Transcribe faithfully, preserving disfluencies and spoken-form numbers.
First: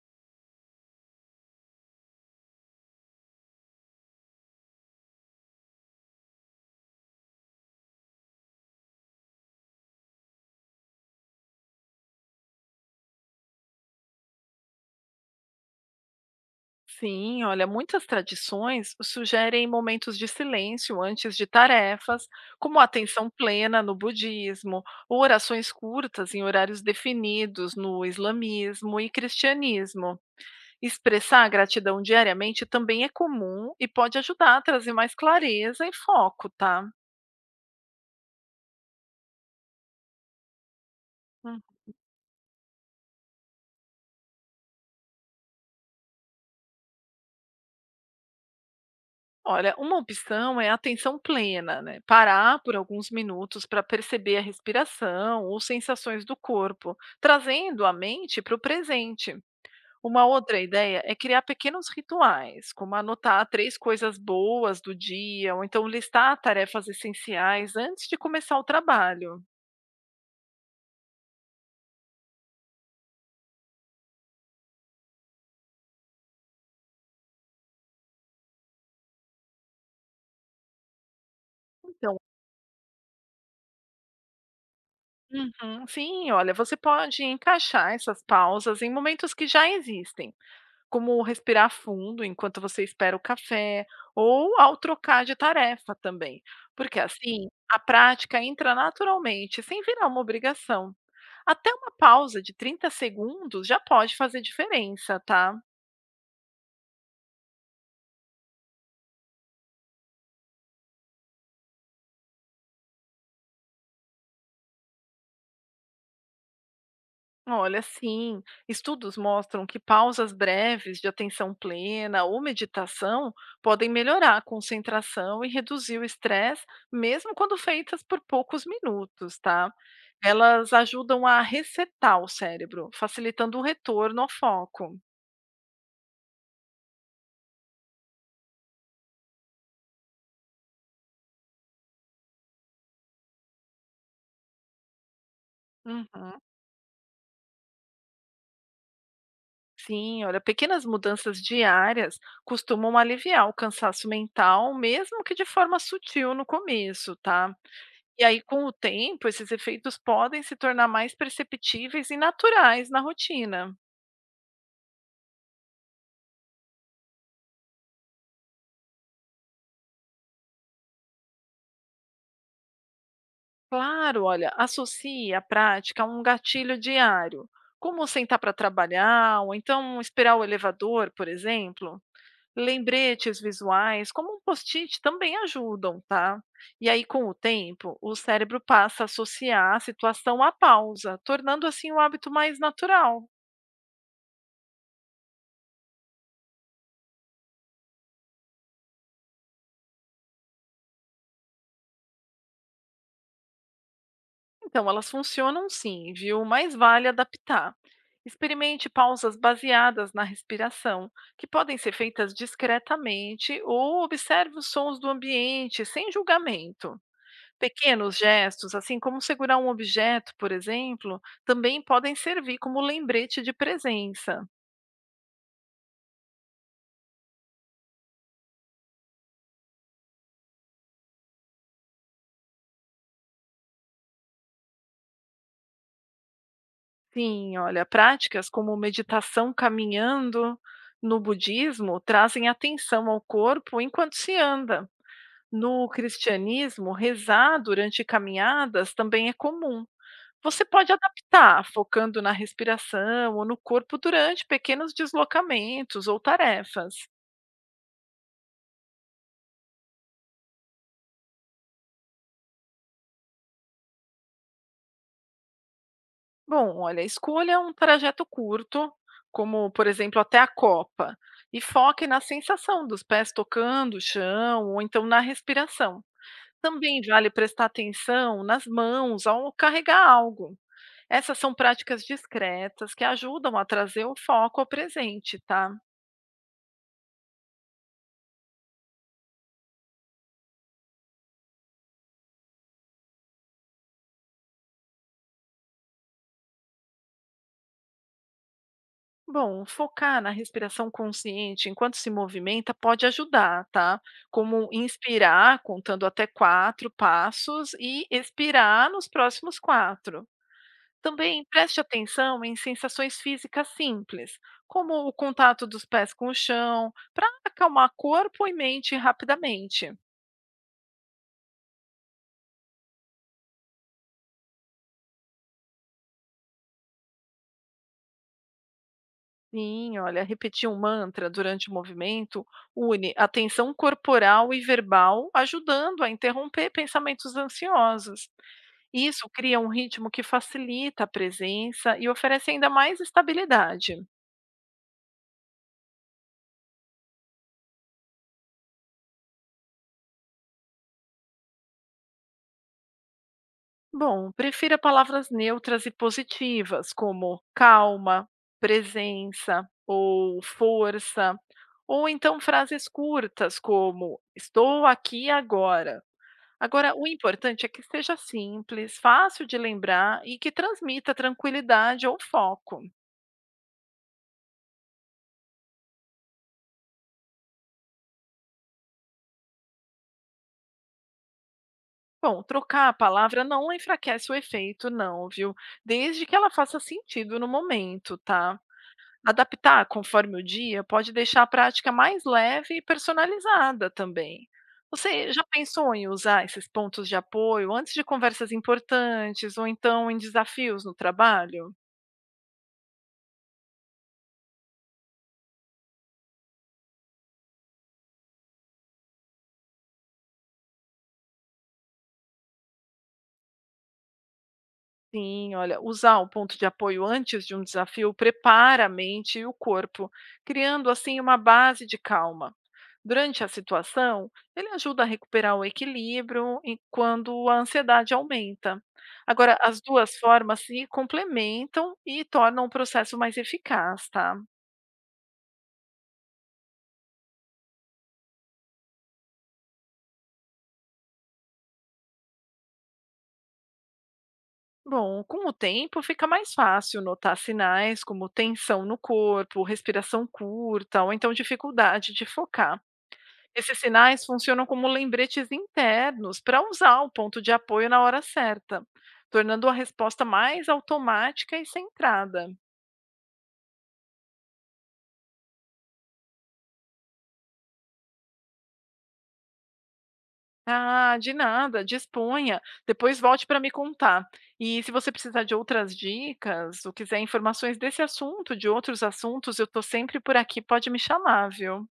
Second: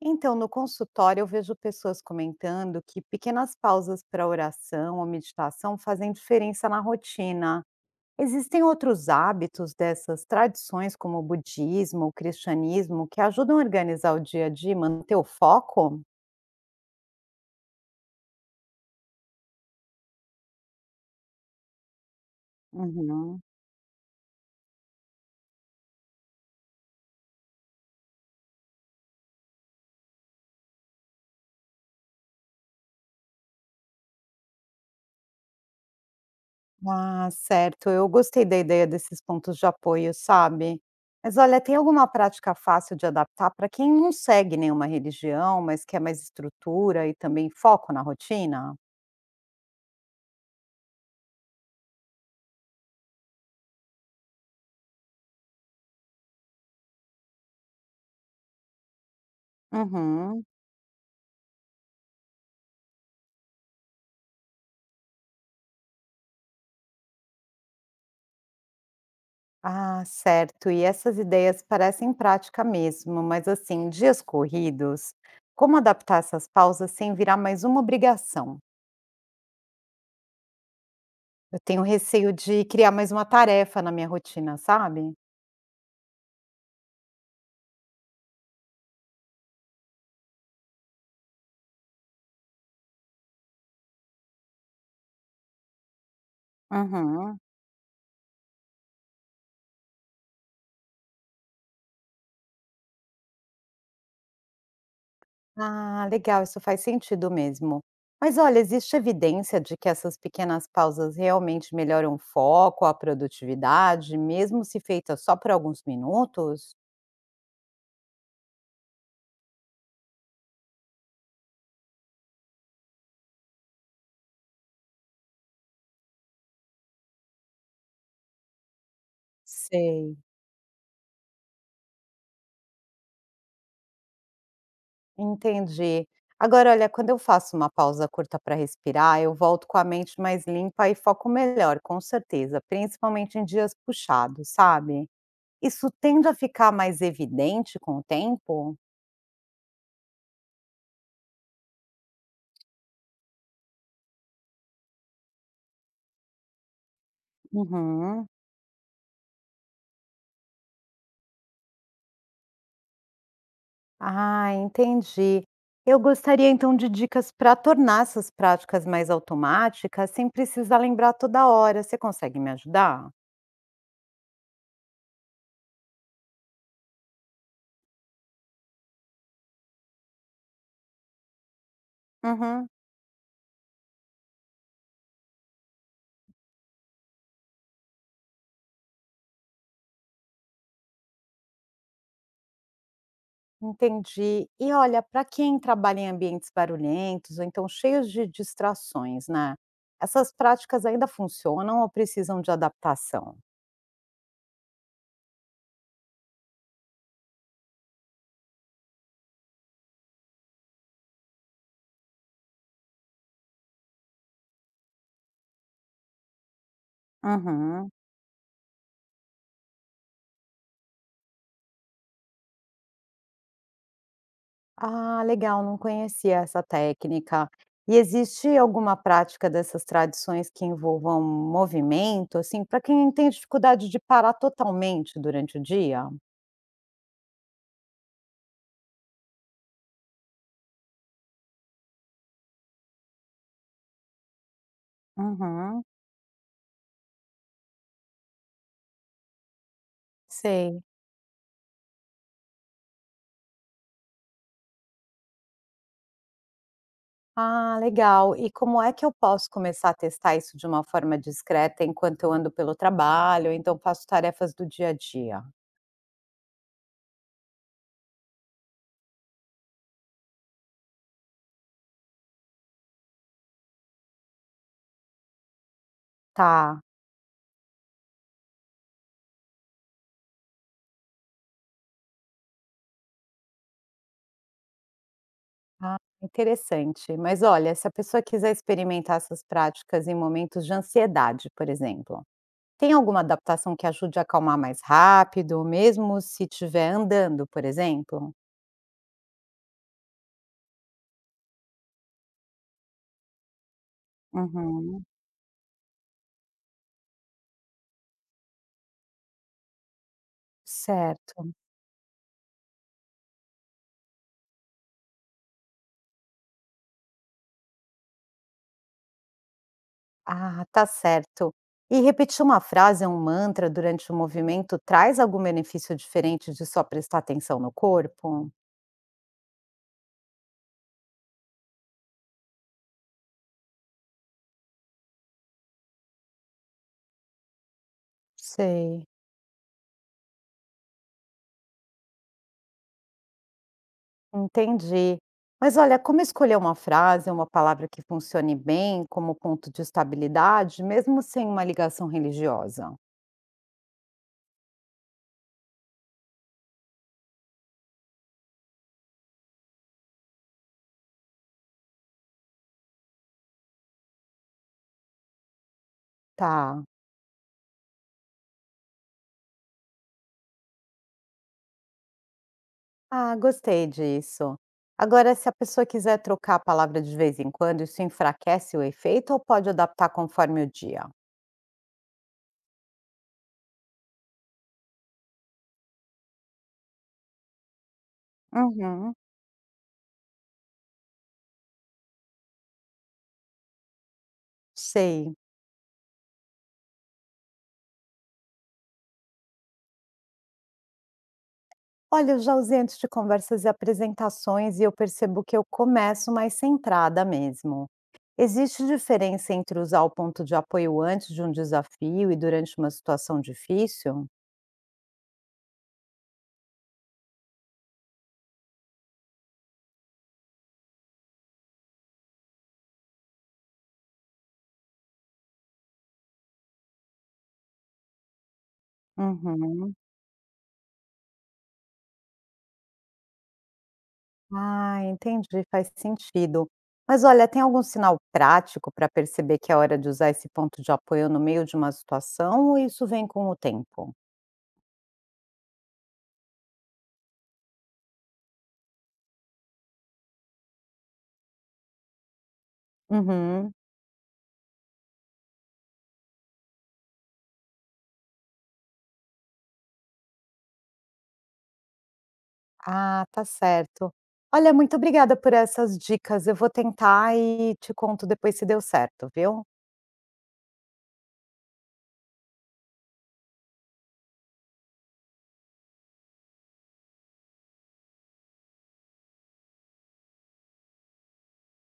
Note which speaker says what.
Speaker 1: Então, no consultório, eu vejo pessoas comentando que pequenas pausas para oração ou meditação fazem diferença na rotina. Existem outros hábitos dessas tradições, como o budismo, o cristianismo, que ajudam a organizar o dia a dia e manter o foco?
Speaker 2: Sim, olha, muitas tradições sugerem momentos de silêncio antes de tarefas, como atenção
Speaker 1: Uhum.
Speaker 2: plena no budismo, ou orações curtas em horários definidos no islamismo e cristianismo. Expressar a gratidão diariamente também é comum e pode ajudar a trazer mais clareza e foco, tá?
Speaker 1: Ah, certo. Eu gostei da ideia desses pontos de apoio, sabe? Mas olha, tem alguma prática fácil de adaptar para quem não segue nenhuma religião, mas quer mais estrutura e também foco na rotina?
Speaker 2: Olha, uma opção é a atenção plena, né? Parar por alguns minutos para perceber a respiração ou sensações do corpo, trazendo a mente para o presente. Uma
Speaker 1: Uhum.
Speaker 2: outra ideia é criar pequenos rituais, como anotar três coisas boas do dia, ou então listar tarefas essenciais antes de começar o trabalho.
Speaker 1: Ah, certo. E essas ideias parecem prática mesmo, mas assim, dias corridos, como adaptar essas pausas sem virar mais uma obrigação? Eu tenho
Speaker 2: Então,
Speaker 1: receio de criar mais uma tarefa na minha rotina, sabe?
Speaker 2: uhum, sim, olha, você pode encaixar essas pausas em momentos que já existem como respirar fundo enquanto você espera o café ou ao trocar de tarefa também, porque
Speaker 1: Uhum.
Speaker 2: assim a prática entra naturalmente, sem virar uma obrigação. Até uma pausa de trinta segundos já pode fazer diferença, tá?
Speaker 1: Ah, legal, isso faz sentido mesmo. Mas olha, existe evidência de que essas pequenas pausas realmente melhoram o foco, a produtividade, mesmo se feitas só por alguns minutos?
Speaker 2: Olha, sim, estudos mostram que pausas breves de atenção plena ou meditação podem melhorar a concentração e reduzir o estresse, mesmo quando feitas por poucos minutos, tá?
Speaker 1: Sei.
Speaker 2: Elas ajudam a resetar o cérebro, facilitando o retorno ao foco.
Speaker 1: Entendi. Agora, olha, quando eu faço uma pausa curta para respirar, eu volto com a mente mais limpa e foco melhor, com certeza, principalmente em dias puxados, sabe? Isso tende a
Speaker 2: Uhum.
Speaker 1: ficar mais evidente com o tempo?
Speaker 2: Sim, olha, pequenas mudanças diárias costumam aliviar o cansaço mental, mesmo que de forma sutil no começo, tá? E
Speaker 1: Uhum.
Speaker 2: aí, com o tempo, esses efeitos podem se tornar mais perceptíveis e naturais na rotina.
Speaker 1: Ah, entendi. Eu gostaria então de dicas para tornar essas práticas mais automáticas, sem precisar lembrar toda hora. Você consegue me ajudar?
Speaker 2: Claro, olha, associe a prática a um gatilho diário, como sentar para trabalhar, ou então esperar o elevador, por exemplo.
Speaker 1: Uhum.
Speaker 2: Lembretes visuais, como um post-it, também ajudam, tá? E aí, com o tempo, o cérebro passa a associar a situação à pausa, tornando assim o hábito mais natural.
Speaker 1: Entendi. E olha, para quem trabalha em ambientes barulhentos ou então cheios de distrações, né? Essas práticas ainda funcionam ou precisam de adaptação?
Speaker 2: Então, elas funcionam sim, viu? Mas vale adaptar. Experimente pausas baseadas na respiração, que podem ser feitas discretamente, ou observe os sons do ambiente, sem julgamento.
Speaker 1: Uhum.
Speaker 2: Pequenos gestos, assim como segurar um objeto, por exemplo, também podem servir como lembrete de presença.
Speaker 1: Ah, legal, não conhecia essa técnica. E existe alguma prática dessas tradições que envolvam movimento, assim, para quem tem dificuldade de parar totalmente durante o dia?
Speaker 2: Sim, olha, práticas como meditação caminhando no budismo trazem atenção ao corpo enquanto se anda.
Speaker 1: Uhum,
Speaker 2: No cristianismo, rezar durante caminhadas também é comum. Você
Speaker 1: sei.
Speaker 2: pode adaptar, focando na respiração ou no corpo durante pequenos deslocamentos ou tarefas.
Speaker 1: Ah, legal. E como é que eu posso começar a testar isso de uma forma discreta enquanto eu ando pelo trabalho, ou então faço tarefas do dia a dia?
Speaker 2: Bom, olha, escolha um trajeto curto, como por exemplo até a copa, e foque na sensação dos pés tocando o chão ou então na respiração.
Speaker 1: Tá.
Speaker 2: Também vale prestar atenção nas mãos ao carregar algo. Essas são práticas discretas que ajudam a trazer o foco ao presente, tá?
Speaker 1: Ah, interessante. Mas olha, se a pessoa quiser experimentar essas práticas em momentos de ansiedade, por exemplo, tem alguma adaptação que ajude a acalmar mais rápido, mesmo se estiver andando, por exemplo?
Speaker 2: Bom, focar na respiração consciente enquanto se movimenta pode ajudar, tá? Como
Speaker 1: Uhum,
Speaker 2: inspirar contando até quatro passos e expirar nos próximos quatro. Também
Speaker 1: certo.
Speaker 2: preste atenção em sensações físicas simples, como o contato dos pés com o chão, para acalmar corpo e mente rapidamente.
Speaker 1: Ah, tá certo. E repetir uma frase ou um mantra durante o movimento traz algum benefício diferente de só prestar atenção no corpo?
Speaker 2: Sim, olha, repetir um mantra durante o movimento une a tensão corporal e verbal, ajudando a interromper pensamentos ansiosos.
Speaker 1: Sei.
Speaker 2: Isso cria um ritmo que facilita a presença e oferece ainda mais estabilidade.
Speaker 1: Entendi. Mas olha, como escolher uma frase uma palavra que funcione bem como ponto de estabilidade, mesmo sem uma ligação religiosa?
Speaker 2: Bom, prefira palavras neutras e positivas, como calma, presença ou força, ou então frases curtas, como estou aqui agora.
Speaker 1: Tá.
Speaker 2: Agora, o importante é que seja simples, fácil de lembrar e que transmita tranquilidade ou foco.
Speaker 1: Ah, gostei disso. Agora, se a pessoa quiser trocar a palavra de vez em quando, isso enfraquece o efeito ou pode adaptar conforme o dia?
Speaker 2: Bom, trocar a palavra não enfraquece o efeito, não, viu? Desde que ela faça sentido no momento, tá?
Speaker 1: Uhum,
Speaker 2: Adaptar conforme o dia pode deixar a prática mais leve e personalizada também. Você
Speaker 1: sei.
Speaker 2: já pensou em usar esses pontos de apoio antes de conversas importantes ou então em desafios no trabalho?
Speaker 1: Olha, eu já usei antes de conversas e apresentações e eu percebo que eu começo mais centrada mesmo. Existe diferença entre usar o ponto de apoio antes de um desafio e durante uma situação difícil?
Speaker 2: Sim, olha, usar o ponto de apoio antes de um desafio prepara a mente e o corpo, criando assim uma base de calma. Durante a situação, ele ajuda a recuperar o equilíbrio em- quando a ansiedade aumenta. Agora, as
Speaker 1: Uhum.
Speaker 2: duas formas se complementam e tornam o processo mais eficaz, tá?
Speaker 1: Ah, entendi, faz sentido. Mas olha, tem algum sinal prático para perceber que é hora de usar esse ponto de apoio no meio de uma situação ou isso vem com o tempo?
Speaker 2: Bom, com o tempo fica mais fácil notar sinais como tensão no corpo, respiração curta ou então dificuldade de focar.
Speaker 1: Uhum.
Speaker 2: Esses sinais funcionam como lembretes internos para usar o ponto de apoio na hora certa, tornando a resposta mais automática e centrada.
Speaker 1: Ah, tá certo. Olha, muito obrigada por essas dicas. Eu vou tentar e te conto depois se deu certo, viu?
Speaker 2: Ah, de nada, disponha. Depois volte para me contar. E se você precisar de outras dicas ou quiser informações desse assunto, de outros assuntos, eu estou sempre por aqui, pode me chamar, viu?